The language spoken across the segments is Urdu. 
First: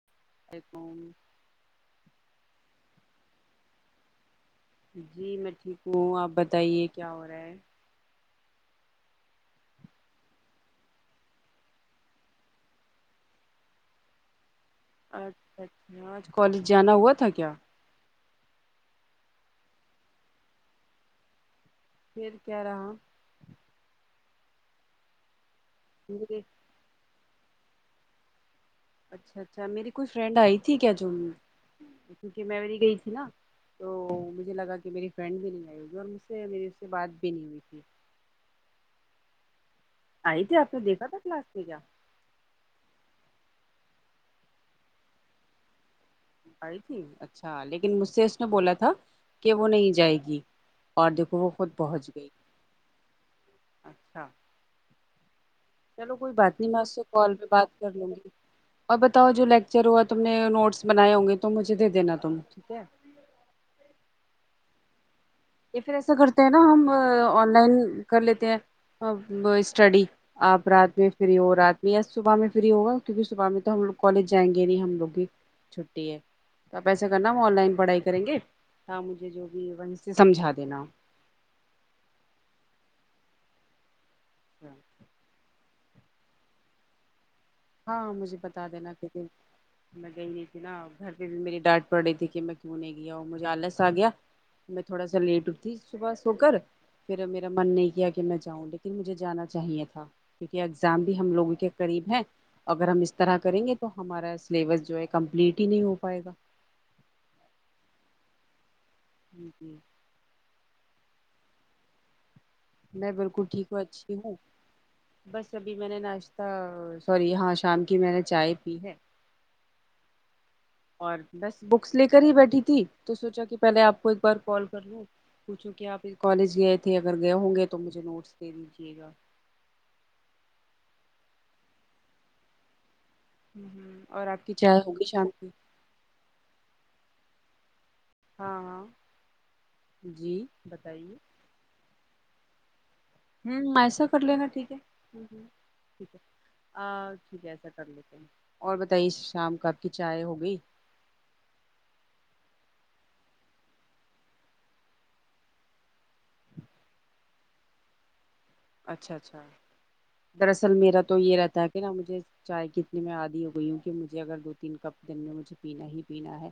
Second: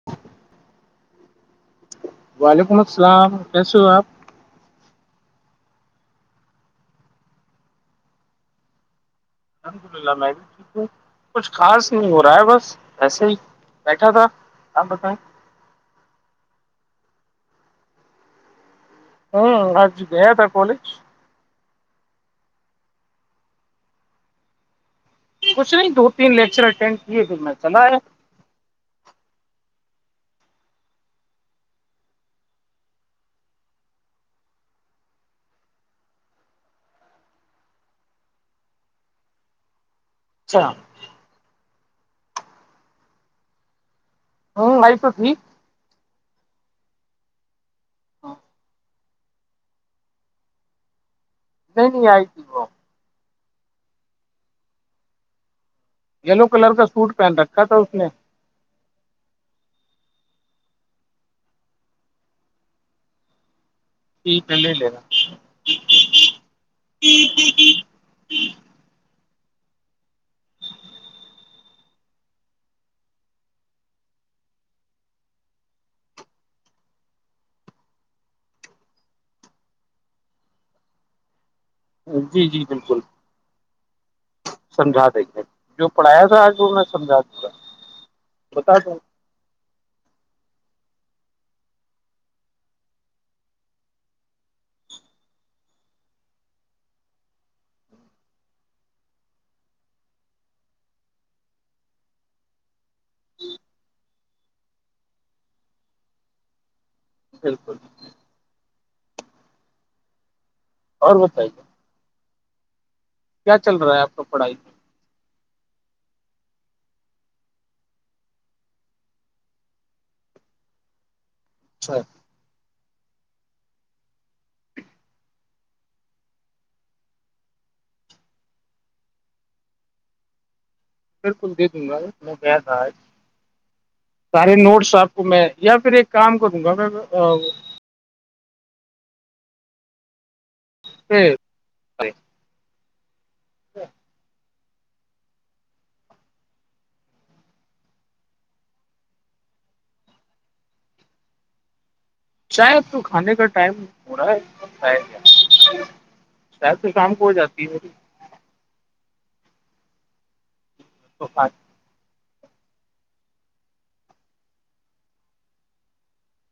[inaudible] ایکیک [unintelligible] وعلیکم السلام کیسے ہو آپ جی میں ٹھیک ہوں آپ بتائیے کیا ہو رہا ہے الحمد للہ میں بھی ٹھیک ہوں کچھ خاص نہیں ہو رہا ہے بس ایسے ہی بیٹھا تھا [unintelligible] بتائیں اچھا اچھا آج کالج جانا ہوا تھا کیا ہوں آج گیا تھا کالج پھر کیا رہا [inaudible] کچھ نہیں دو تین میرے لیکچر اٹینڈ کیے پھر میں چلا ہے اچھا اچھا میری کوئی فرینڈ آئی تھی کیا چ کیونکہ میںیری گئی تھی نا [unintelligible] تو مجھے لگا کہ میری فرینڈ بھی نہیں آئی ہوگی اور مجھ سے میری اس سے بات بھی نہیں ہوئی تھی آئی تے اچھا آپ نے دیکھا تھا کلاس کے کیا ہوں لائف تو ٹھیک آئی تھی اچھا لیکن مجھ سے اس نے بولا تھا کہ وہ نہیں جائے گی اور دیکھو وہ خود نہیں نہیں پہنچ آئی گئی تھی وہ اچھا چلو کوئی یلو بات نہیں کلر میں کا آپ سے سوٹ کال پہن پہ رکھا بات تھا کر اس نے لوں گی اور بتاؤ جو لیکچر ہوا تم نے نوٹس بنائے ہوں گے تو مجھے دے دینا تم ٹھیک ہے یہ پل لےینا [unintelligible] یہ پھر ایسا کرتے ہیں نا ہم آن لائن کر لیتے ہیں اسٹڈی آپ رات میں فری ہو رات میں یا صبح میں فری ہوگا کیونکہ صبح میں تو ہم لوگ کالج جائیں گے نہیں ہم لوگ بھی چھٹی ہے تو آپ ایسا کرنا ہم آن لائن پڑھائی کریں گے مجھے جو بھی وہ سمجھا دینا جی جی بالکل سمجھا دیں گے جو پڑھایا تھا آج ان نے سمجھاج پورا ہاں مجھے بتا دینا ک دن میں گئی نہیں تھی نا گھر پہ بھی میری ڈانٹ پڑ رہی تھی کہ میں کیوں نہیں گیا اور مجھے آلس آ گیا میں تھوڑا سا لیٹ اٹتیھی صبح سو کر پھر میرا من نہیں کیا کہ میں جاؤں لیکن مجھے جانا چاہیے تھا کیونکہ اگزام بھی ہم لوگوں کے قریب ہیں اگر ہم اس طرح کریں گے تو ہمارا سلیبس جو ہے کمپلیٹ ہی نہیں ہو پائے گا بالکل جی جی [inaudible] اور بتائیے نہیں بالکل کیا ٹھیک چل ہوں رہا ہے آپ اچھی کا ہوں پڑھائی بس ابھی میں نے ناشتہ سوری ہاں شام کی میں نے چائے پی ہے اور بس بکس اچھا لے کر ہی بیٹھی تھی تو سوچا کہ پہلے آپ کو ایک بار کال کر لوں پوچھو کہ آپ کالج گئے تھے اگر گئے ہوں گے تو مجھے نوٹس دے دیجیے گا بالکل دے دوں گا میں گیا تھا آج اور آپ کی سارے چائے نوٹس ہوگی آپ کو شام کی میں یا پھر ایک کام کروں گا میں ہاں ہاں جی بتائیے میں ہوں ایسا کر لے گا ٹھیک ہے ٹھیک ہے آ ٹھیک ہے ایسا کر لیتے ہیں اور بتائیے شام کا آپ کی چائے ہو گئی شاید تو کھانے کا ٹائم پورا ہے شید شاید تو شام کو ہو جاتی ہے میری اچھا اچھا دراصل میرا تو یہ رہتا ہے کہ نا مجھے چائے کتنے میں آدھی ہو گئی ہوں کہ مجھے اگر دو تین کپ دن میں مجھے پینا ہی پینا ہے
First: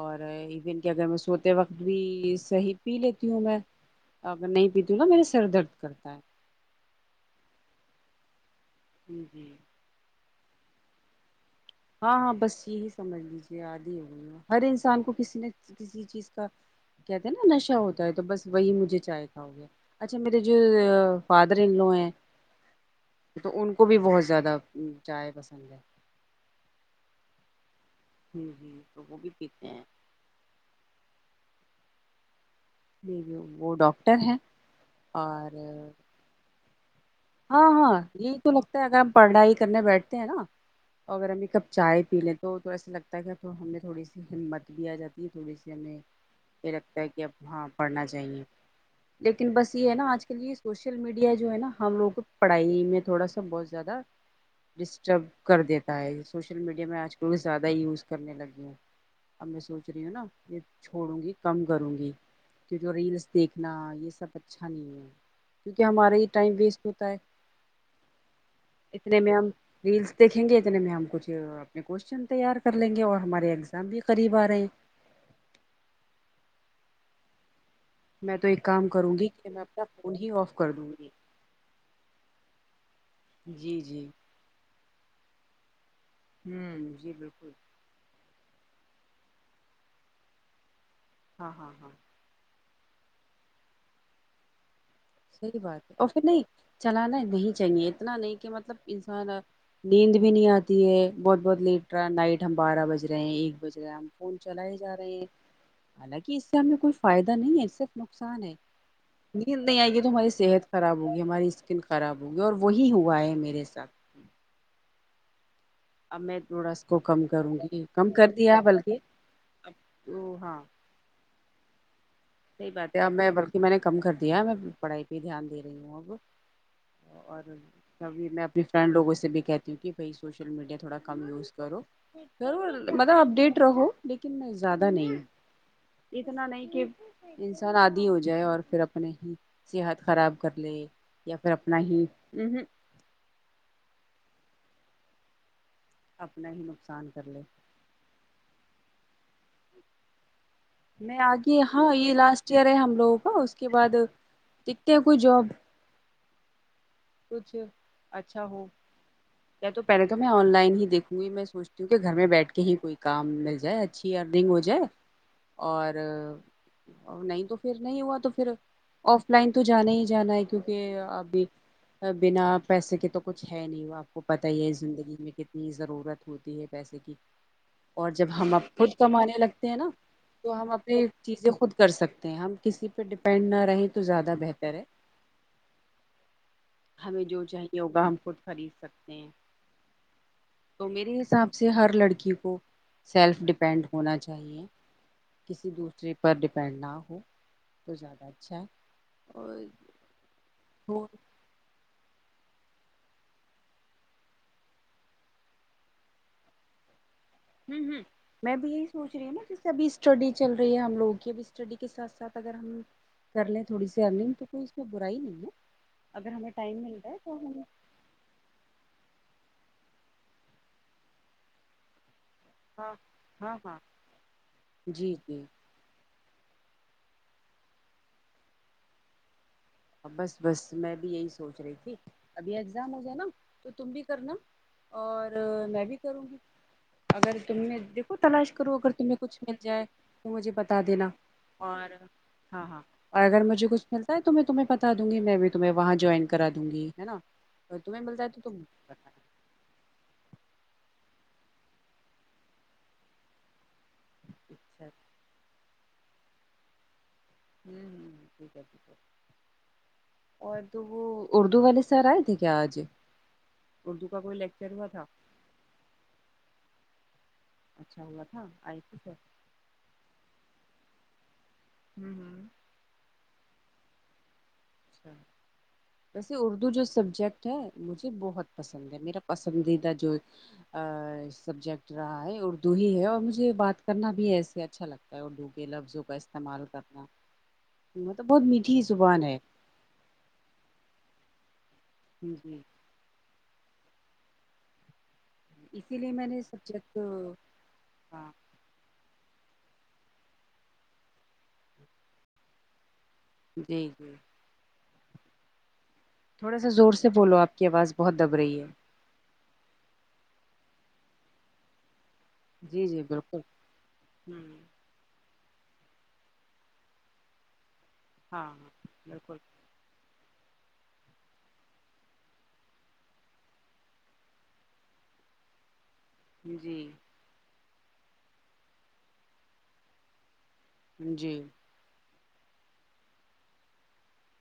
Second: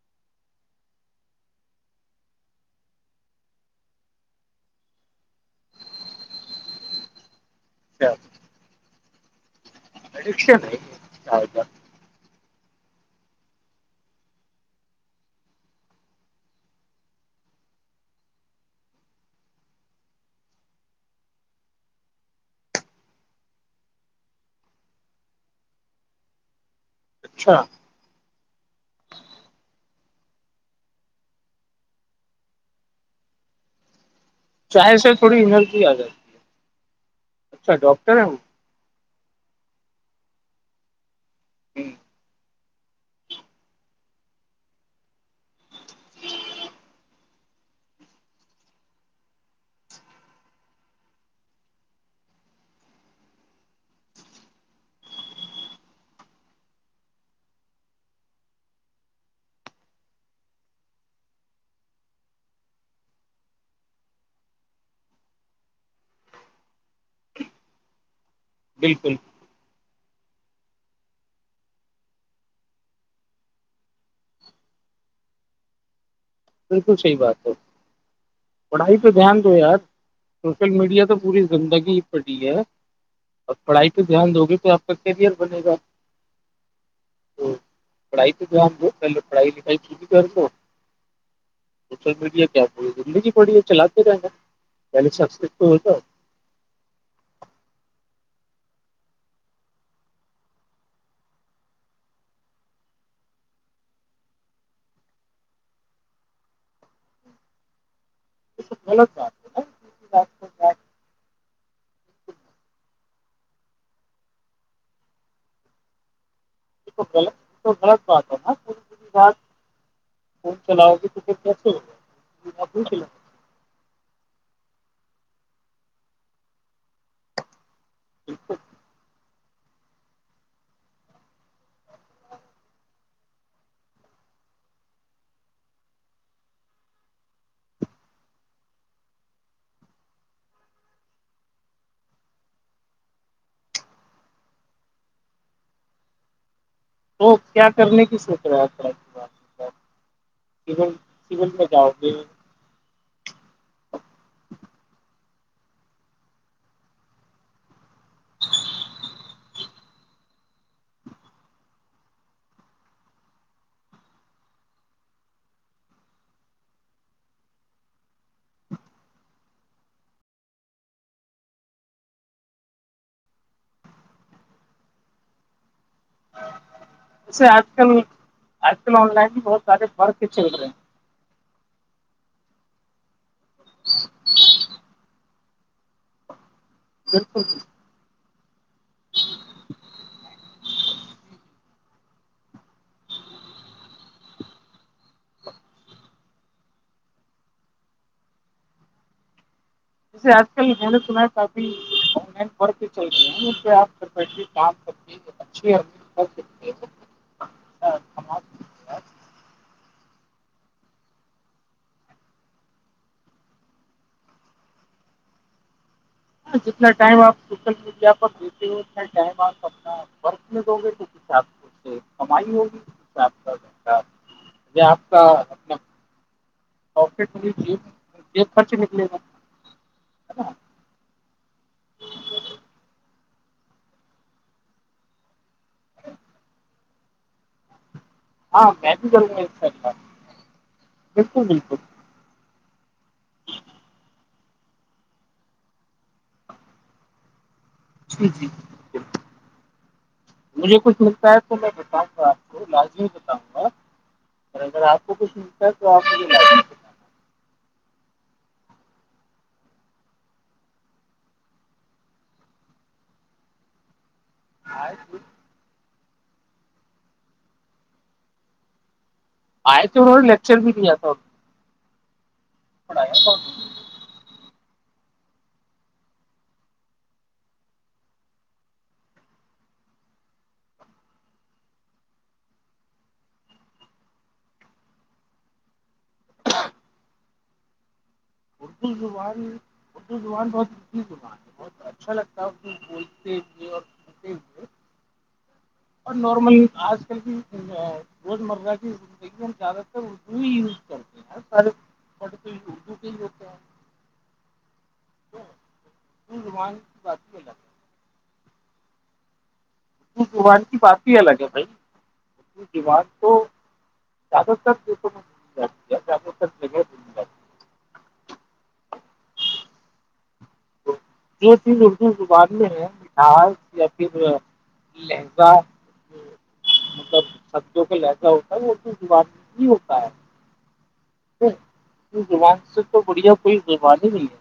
اور ایون کہ اگر میں سوتے وقت بھی صحیح پی لیتی ہوں میں ا میں نہیں پیتیوں گا میرے سر درد کرتا ہے [unintelligible] اچھا [unintelligible] جی پشے نہیںا [unintelligible] ہاں ہاں بس یہی سمجھ لیجیے آاد ہی ہو گئیی ہر انسان کو کسی نہ [unintelligible] چیز کا کہتے ہیں نا نشہ ہوتا ہے تو بس وہی مجھے چاہتا ہوگا اچھا میرے جو فادر ان لو ہیں تو ان کو بھی بہت زیادہ چائے پسند ہے اچھا ہوں ج تو وہ بھی پیتے ہیں [unintelligible] جی وہ ڈاکٹر ہیں چائےے سے تھوڑی اور انرجی آ جائے [unintelligible] ہاں ہاں ہیں وہ یہی تو لگتا ہے اگر ہم پڑھائی کرنے بیٹھتے ہیں نا اور اگر ہمیں کب چائے پی لیں تو تھوڑا سا لگتا تو ہمیں تھوڑی سی ہمت بھی آ جاتی ہے تھوڑی سی ہمیں یہ لگتا ہے کہ اب ہاں پڑھنا چاہیے لیکن بس یہ ہے نا آج کل یہ سوشل میڈیا جو ہے نا ہم لوگ پڑھائی میں تھوڑا سا بہت زیادہ ڈسٹرب کر دیتا ہے سوشل میڈیا میں آج کل زیادہ ہی یوز کرنے لگی ہوں اب میں سوچ رہی ہوں نا یہ چھوڑوں گی کم کروں گی [inaudible] کہ جو ریلس دیکھنا یہ سب اچھا نہیں ہے کیونکہ ہمارے یہ ٹائم ویسٹ ہو بالکل اتنے میں ہم ریلس دیکھیں گے اتنے میں ہم کچھ اپنے کویشچن تیار کر لیں گے اور ہمارے ایگزام بھی قریب آ رہے ہیں بالکل صحیح بات تو میں تو ایک کام پڑھائی پہ کروں گی دھیان کہ جو میں یار اپنا فون ہی آف سوشل کر دوں میڈیا گی تو پوری زندگی ہی پڑی ہے اور جی پڑھائی پہ جی دھیان دو گے تو آپ کا کیریئر بنے گا ہوں جی تو بالکل پڑھائی تو کیا ہم ہو پلے پڑھائی لکھائی کی بھی کر ل ہو [unintelligible] ہاں ہاں [unintelligible] م کیا ب زندگی پڑی ہے چلاتے رہیں گا یعنی سب صحیح تو بات ہوتا ہے اور [unintelligible] نہیں چلانا نہیں چاہیے اتنا نہیں کہ مطلب انسان نیند بھی نہیں آتی ہے بہت بہت لیٹ رہا نائٹ ہم بارہ بج رہے ہیں ایک بج رہا ف چلائے جا رہے ہیں حالانکہ اس سے ہمیں کوئی فائدہ نہیں ہے صرف [unintelligible] نقصان ہے یہ تو غلط بات ہے نا نیند نہیں آئی گ [unintelligible] تو ہماری صحت یہ خراب ہوگی ہماری اسکن خراب ہوگی اور وہی ہوا ہے میرے ساتھ اب میں تھوڑا اس کو تو کم غلط کروں یہ تو گی غلط کم کر بات ہے نا دیا پوری بلکہ پوری او ہاں ھ [unintelligible] صحی بات ہے میں [unintelligible] کہ میں نے کم کر دیا ہے میں پڑھائی پہ دھیان دے رہی ہوں اب اور تبھی گے میں اپنی فرینڈ لوگوں سے بھی کہتی ہوں کہ بھائی سوشل میڈیا تھوڑا کم یوز کرو ملب اپ ڈیٹ رہو لیکن میں زیادہ نہیں ہ اتنا نہیں کہ انسان آادی ہو جائے اور پھر اپنے ہی صحت خراب کر لے یا پھر اپنا ہی ہمم‌ہمم اپنا ہی نقصان کر تو لے کیا کرنے کی شکریات کر بات میں آگے ہاں جاؤ گے یہ لاسٹ ایئر ہے ہم لوگوں کا اس کے بعد دکھتے ہیں کوئی جاب کچھ اچھا ہو [inaudible] تو پہلے تو میں آن لائن ہی دیکھوں گی میں سوچتی ہوں کہ گھر میں بیٹھ کے ہی کوئی کام مل جائے اچھی ارننگ ہو جائے اور نہیں تو پھر نہیں ہوا تو پھر آف لائن تو جانا ہی جانا ہے کیونکہ ابھی بنا پیسے کے تو کچھ ہے نہیں آپ کو پتہ ہی ہے زندگی میں کتنی ضرورت ہوتی ہے پیسے کی جیسے آج کل اور جب ہمب آج خود کل آن کمانے لائن بھی بہت لگتے ہیں سارے نا ورک چل تو رہے ہم ہیں اپنے چیزیں خود کر سکتے ہیں ہم کسی پہ ڈپینڈ نہ رہیں تو زیادہ بہتر ہے ہمیں جو بالکل چاہیے ہوگا ہم خود خرید سکتے ہیں تو میرے حساب سے ہر لڑکی کو سیلف ڈیپینڈ ہونا چاہیے کسی دوسرے پر ڈیپینڈ نہ ہو تو زیادہ اچھا ہے اور جیے آج کل میں نے سنا آن لائ ورک چل رہی ہیں ان پہ آپ کرھر بیٹھ کے کام کرتی ہیں اچھی ہے ہمم‌ہمم میں بھی یہی سوچ رہی ہوں نا ج ابھی اسٹڈی چل رہی ہے ہم لوگوں کی اب اسٹڈی کے ساتھ ساتھ اگر ہم کر لیں تھوڑی سی ارنگ تو کوئی اس پہ برائی نہیں ہے اگر ہمیں جتنا مل رہا ہے ٹائم آپ تو ہم سوشل میڈیا پر بھیج چھ ٹائم آپ اپنا ورک میںگ گے توس حساب سے کمائی ہوگی ہاں آپ ہاں ہاں آپ جی کا جی اپنا پوکٹ منی جیب جیب خرچ نکلے گا ہے بس نا بس میں بھی یہی سوچ رہی تھی ابھی ایگزام ہو جانا تو تم بھی کرنا اور میں بھی کروں گی اگر تم نے د تو تلاش ہاں کرو اگر میں بھی تمہیں کروں گا کچھ ان مل شاء جائے اللہ تو مجھے بتا دینا بالکل بالکل اور ہاں ہاں اور اگر مجھے کچھ ملتا ہے تو میں تمہیں بتا دوں گی میں بھی تمہیں وہاں جوائن کرا دوں گی ہے نا اور تمہیں ملتا ہے جی تو ت [inaudible] مجھے کچھ مگتا ہے تو میں بتاؤں گا آپ کو لازمی بتاؤں گا اور اگر اچھا آپ کو کچھ ملتا ہے تو آپ مجھے ل ہمم‌ہمم‌ ٹھیک ہے اور تو وہ اردو والے سر آئے تھے کیا آج اردو کا کوئی لیکچر ہوا آئے تھا تو اچھا وہ تھا آئی پ سر آئے تھے انوں نے لیکچر بھی دیا تھا ہمم‌ ہمم [unintelligible] اچھا [inaudible] ویسے اردو جو سبجیکٹ ہے مجھے بہت پسند ہے میرا پسندیدہ جو سبجیکٹ رہا ہے اردو ہی ہے اور مجھے بات کرنا بھی ایسے اچھا لگتا وہ ڈوبے لفظوں کا استعمال کرنا [inaudible] م تو بہت [unintelligible] اردو زبان اردو زبان بہت میٹھی زبان ہے بہت اچھا لگتا ہے اس جی ب [unintelligible] ے اور ہوئے [unintelligible] اسی لیے اور میں نے نارمل سبجیکٹ آج کل کی ہاں روز مرہ کی زیادہ تر اردو ہی یوز کرتے ہیں سارے تو اردو کے ہی ہوتے جی جی ج [unintelligible] تھوڑا سا زور سے بولو آپ کی آواز بہت دب رہی ہے اردو زبان کی بات ہی الگ ہے بھائی اردو جی جی زبان تو بالکل ہ زیادہ تر میں بولی جاتی ہے زیادہ تر جگہ بولی جاتی ہے ہاں ہاں بالکل دو تین اردو زبان میں ہے مٹس یا پھر لہنگا [unintelligible] جی سب شبدوں کو لہسا ہوتا ہے وہ تو دیوار میں ہی ہوتا ہے جی اردو زبان سے تو بڑھیا کوئی زبان ہی نہیں ہے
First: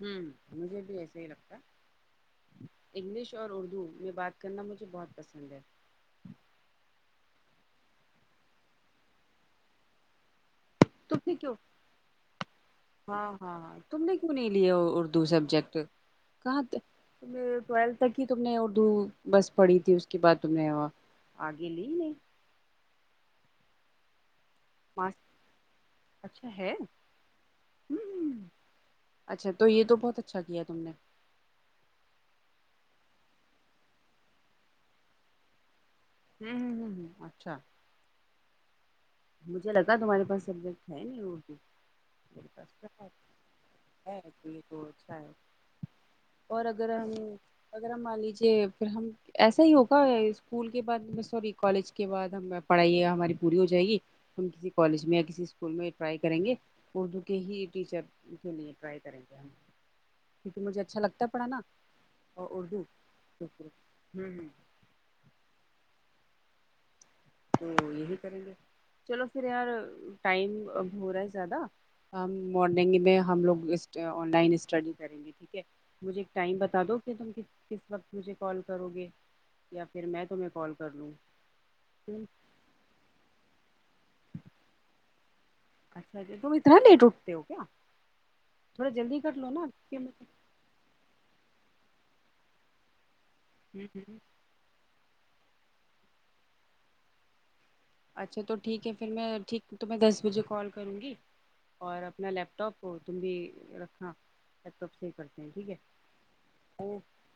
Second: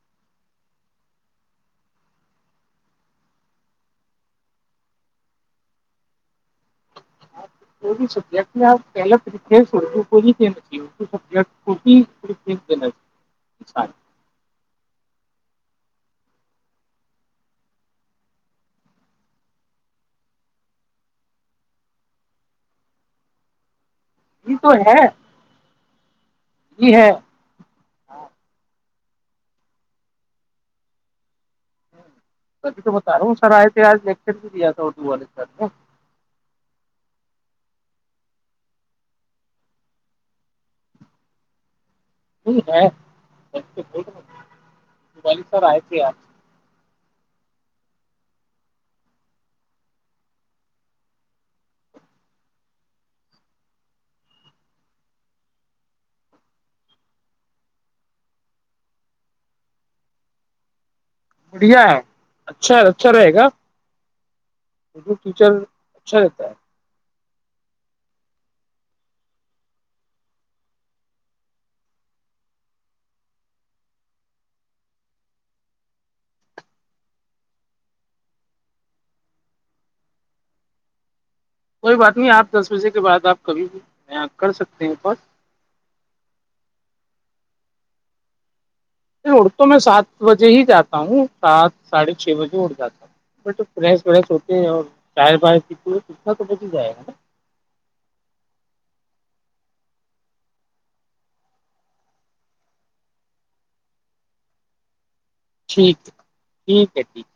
ہوں مجھے بھی ایسا ہی لگتا انگلش اور اردو میں بات کرنا مجھے بہت پسند ہے وہ بھی سبجیکٹ آپ پہل طری سو کو س [unintelligible] تم نے کیوں ٹھیک ٹھیک د [unintelligible] ہاں ہاں ہاں تم نے کیوں نہیں لیا اردو سبجیکٹ کہاں ٹول تک ہی تم نے اردو بس پڑھی تھی اس کے بعد تم نے وہ آگے لی نہیں یہ تو ہے ماس اچھا ہے ہ اچھا تو یہ تو بہت اچھا کیا تم نے الی تو بتا رہا ہوں سر آئے تھے آج نیکسٹ بھی دیا تھا اٹو والے سر نے [unintelligible] ہوں ہ ہ ہ اچھا [unintelligible] مجھے لگا تمہارے پاس سبجیکٹ ہے نہیں وہ بھی ہے بول ہے تو یہ تو اچھا ہے رہل سر آئے تھے آج [unintelligible] اور اگر ہم اگر ہم مان لیجیے پھر ہم ایسا ہی ہوگا اسکول کے بعد سوری کالج کے بعد ہم پڑھائی ہماری پوری ہو جائے گی تم کسی کالج میں یا کسی اسکول میں ٹرائی کریں گے اردو کے ہی ٹیچر کے لیے ٹرائی کریں گے ہم کیونکہ مجھے اچھا لگتا پڑھانا بڑھیا ہے اور اچھا اردو اچھا رہے گا تو ہوں ہوں ہ [unintelligible] ٹیچر اچھا رہتا ہے [unintelligible] تو یہی کریں گے چلو پھر یار ٹائم اب ہو رہا ہے زیادہ ہم مارننگ میں ہم لوگ آن لائن اسٹڈی کریں گے ٹھیک ہے مجھے ایک ٹائم بتا دو کہ تم کس وقت مجھے کال کرو گے یا پھر میں تمہیں کال کر لوں کوئی بات تم نہیں آپ دس بجے کے بعد آپ کبھی بھی یہاں کر سکتے ہیں پس اچھا اچا تم اتنا لیٹ اٹھتے ہو کیا تھوڑا جلدی کر پھر اڑ لو تو ناپ میں کہ سات مطلب [inaudible] بجے ہی جاتا ہوں سات ساڑھے چھ بجے اٹھ جاتا ہوں پھر تو فریش ہوں وریش ہو اور شہر بر کی سکھنا تو بچ ہی جائے گا نا [inaudible] اچھا تو ٹھیک ہے پھر میں ٹھیک تو میں دس بجے کال کروں گی اور اپنا لیپ ٹاپ کو تم بھی رکھنا ا توپ صحیح کرتے ہیں ٹھیک ہے او ٹھیک ہے ٹھیک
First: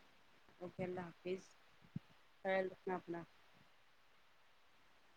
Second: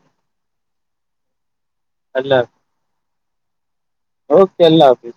اوکے اللہ حافظ اللہ حافظ [inaudible] خیال رکھنا اپنا اوکے اللہ حافظ